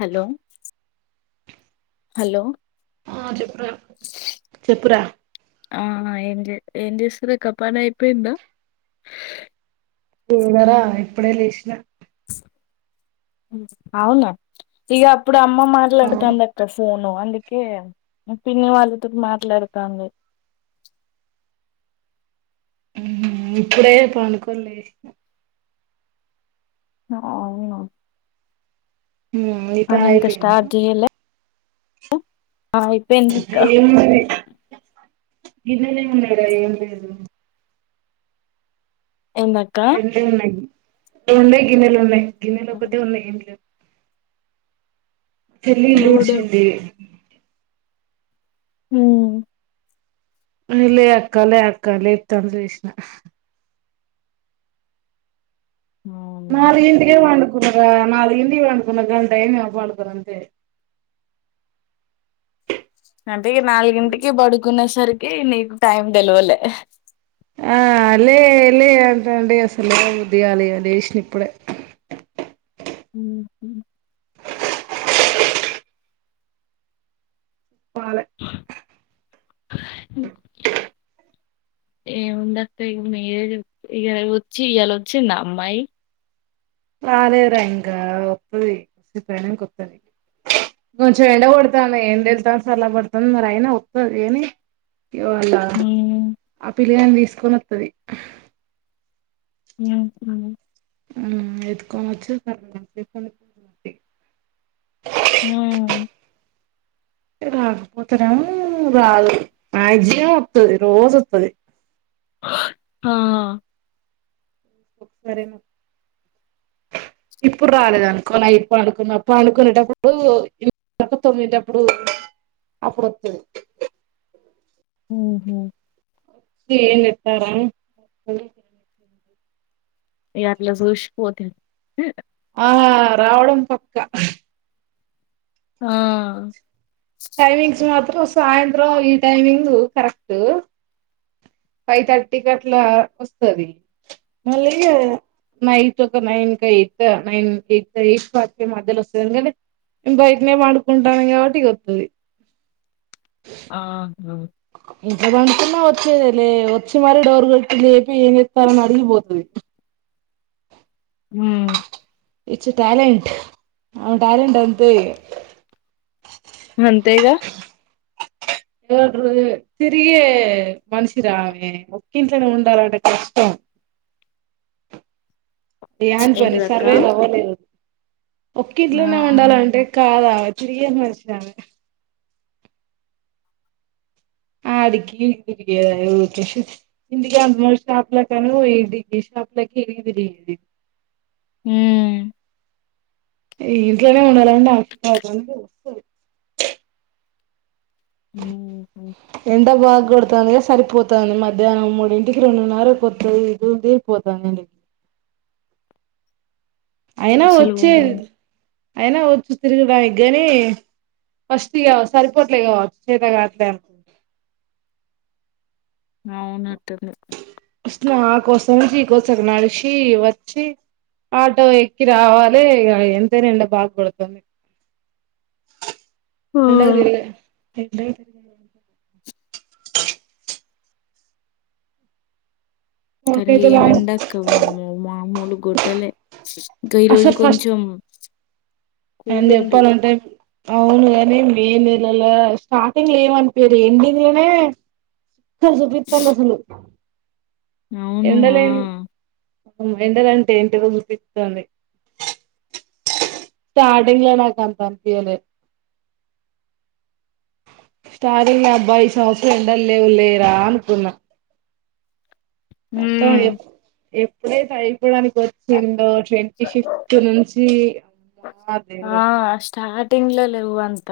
Hello hello ఆ చెప్పురా చెప్పురా ఆ ఏం చే ఏం జేస్తున్రూ ఇంక పని అయిపోయిందా ఎడర ఇప్పుడే లేసినా అవునా ఇగ ఇప్పుడు అమ్మ అవును మాట్లాడుతందక్క ఫోన్ ను అందుకే పిన్ని వాళ్ళతో మాట్లాడుతాంది ఇప్పుడే పండుకొనిలేశిన ఆ అవునా నీ పని ఇంక అయిపోయిందా స్టార్ట్ చేయలే ఆ అయ్యిపేయిందీ అక్క గిన్నెలు ఎం ఉన్నాయిరా ఎం లేదు ఏందక్క రెండే ఉన్నాయి రెండే గిన్నెలు ఉన్నాయ్ గిన్నెలు ఒకటే ఉన్నాయి ఎం లేవ్ చెల్లి ఇల్లు అవునా ఊడిషింది హు లే అక్క లే అక్కా లేప్తందిలేసిన ఉ నాలుగు ఇింటికే వాంటకున్నార నాలుగుగిటికి వాంకున్నా గంట న పాడుకుంట అంటే నాలుగింటికి బడుకునే సరికి ఏ న టైమ్ తెలివలే ఆ లే లే అంటండి అసలే దగాలి అడి వసిన ఇప్పుడే ఉ పాలే ఎవుందతయ్ నువ్వే చెప్పు ఇయాల వచ్చి ఇయాల వచ్చిండా అమ్మాయ్ రాలేదురా ఇంకా వత్తాది షిఫ్ట్ అయినక్ కొత్తాది కొంచెం ఎళ్ండ కొడతాను ఏంటి వెళ్తాను సల్ల పడతాను మరి అయినా వస్తుంది ఏని ఇ వాళ్ల ఉమ్ ఆ పిల్లగాడ్ని తీస్కొని వత్తది [unintelligible] ఆ ఎత్తుకొన్ వచ్చి [inaudible] హ్మ్ రాకపోతే రాను రాదు మాగ్జిమమ్ వత్తది రోజు వత్తది. ఆ ఒకసర్ ఏమో ఇప్పుడు రాలేదు అనుకో నైట్ పంన్కునేటప్పుడు తొమ్మిటప్పుడు అప్పుడు వస్తాది. మ్మ్ హ్మ్ ఏం చెప్తారా అని ఇగ అట్లా చూస్పోతిమి ఆ రావడం పక్క ఆ టైమింగ్స్ మొత్ అ సాయంత్రం ఈ టైమింగ్ కరెక్ట్ ఫైవ్ థర్టీకి అట్లా వస్తుది మళ్ళీ నైత్ ఒక nine eighth nine eighth eight forty మధ్యలో వస్తుంది ఎందుకంటే నేను బయటనే వాండుకుంటాను కాబట్టి ఇక వస్తుది ఆ ఇంత పంటతున్నా వచ్చేద లే వచ్చి మరి డోర్ కట్టి లేపి ఏం చెస్తారని అడిగిపోతుది హ్మ్ it's a talent a talent అంతే అంతేగా తిరిగే మనిషి రా ఆమె ఒకింట్లోనే ఉండాలంటే కష్టం ఏవంట ఏంటిదక్క? అన్నిసార్లు [unintelligible] ఒక్క ఆ! ఇట్లోనే ఉండాల అంటే కాదా చి మరిచిన అడికి ఇరిగి తిరిగేదా ఇందుక అంత షాపు ల కాని షాపులకి ఇరిగి తిరిగేది హ ఇంట్లోనే ఉండాలండి ఆ కా ఉ ఎండ బాగా కొడుతుంది సరిపోతుంది మధ్యాహ్నం మూడింటికి రెండున్నర కొత్తది ఇదిందిపోతుంది అండి అయినా అసలు వచ్చేది అయినా వచ్చు తిరగడాానికి ని ఫస్ట్ కావచ్చ సరిపోట్లే కావచ్చు చేత కా అట్లే అ అవునట ఫస్ట్ నువ్ ఆ కోస నుంచి ఈ కోసకు నడిషి వచ్చి, ఆటో ఎక్కి రావాలే ఇగ ఎంతైనా ఎండ బగ్గొడ్తంది. ఆ! ఎండకు తిరగలే. ఎండకు తిరగలేదు. కానీ మాకైతే ఏం వామ్మో ఎండక్క వామ్మో మామూల్ గొట్టలే. ఫ ఇంకా ఈరోజు కొంచం. నేన్ చెప్పాలంటే. అవునుగానీ మే నెలల స్టార్టింగ్ లేమనిపోయదూ ఎండింగ్ లానే చుక్కలు చూపిస్తా చూపిస్తాంది అసలు. అవును. ఎండలేని. ఆ! ఎండలు అంటే ఏంటిదో చూపిస్తంది. స్టార్టింగ్ లో నాకు అంత అనిపియలే. స్టార్టింగ్ లో అబ్బా ఈ సంవత్సరం ఎండలు లేవు లేరా అనుకున్నా. అత్తమ్ హ్మ్. ఏ ప్పుడే పై చెప్పడానికి ఓచ్చిండు ట్వంటీ ఫిఫ్త్ నుంచి అబ్బా దేవుడా. ఇంట్లో లేవ్వు అంత.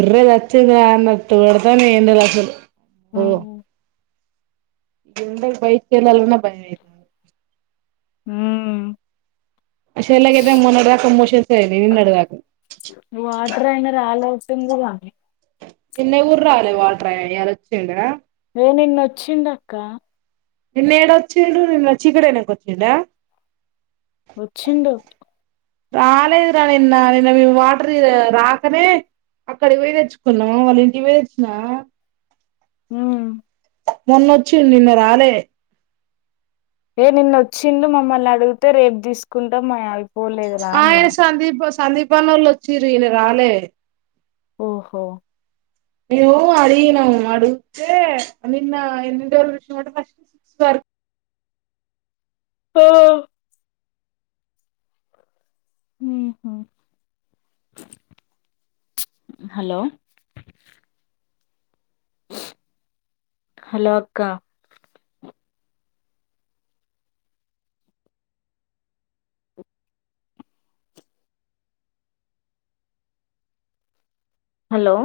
ఎర్రల్ అచ్చింద అన్నట్టు కోడ్తాన్నై ఎండలు అసలు. ఉహు ఎండక్ బయటిక్ ఏళ్ళలన్న బయం అయితంది. హుమ్మ్ షెల్లెక్ ఐతే మొన్నటిదాకా మోషన్స్ అయినాయి నిన్నటిదాకా. Single aunty. నిన్న కుడ్ రాలే వాటర్ అయినా ఇయాల ఓచ్చిండ. ఏ నిన్నొచ్చిండక్క. నిన్న ఏడ ఏడోచ్చిండు నిన్న చీకటైనంక ఓచ్చిండ. వచ్చిండు రాలేదురా నిన్న నిన్న మేము వాటర్ రాకనే, అక్కడ పోయి తెచ్చుకున్నాము వాళ్ళ ఇంటి పోయి తెచ్చినా. ఉమ్మ్ మొన్నొచ్చిండ్ నిన్న రాలే. ఏ నిన్న ఓచ్చిండు మమ్మల్ని అడిగితే రేపు తీసుకుంటాం [unintelligible] ఆ అన్న ఏ సందీప స్కూ సందీప్అనోళ్ళు ఒచిన్రు ఈయల రాలే. ఓహో ఇగో అడిగినం అడుగుతే నిన్న [unintelligible] అంటే ఫస్ట్ సిక్స్ వర్క్ హో హో ఉహుమ్ హలో హలో అక్క హలో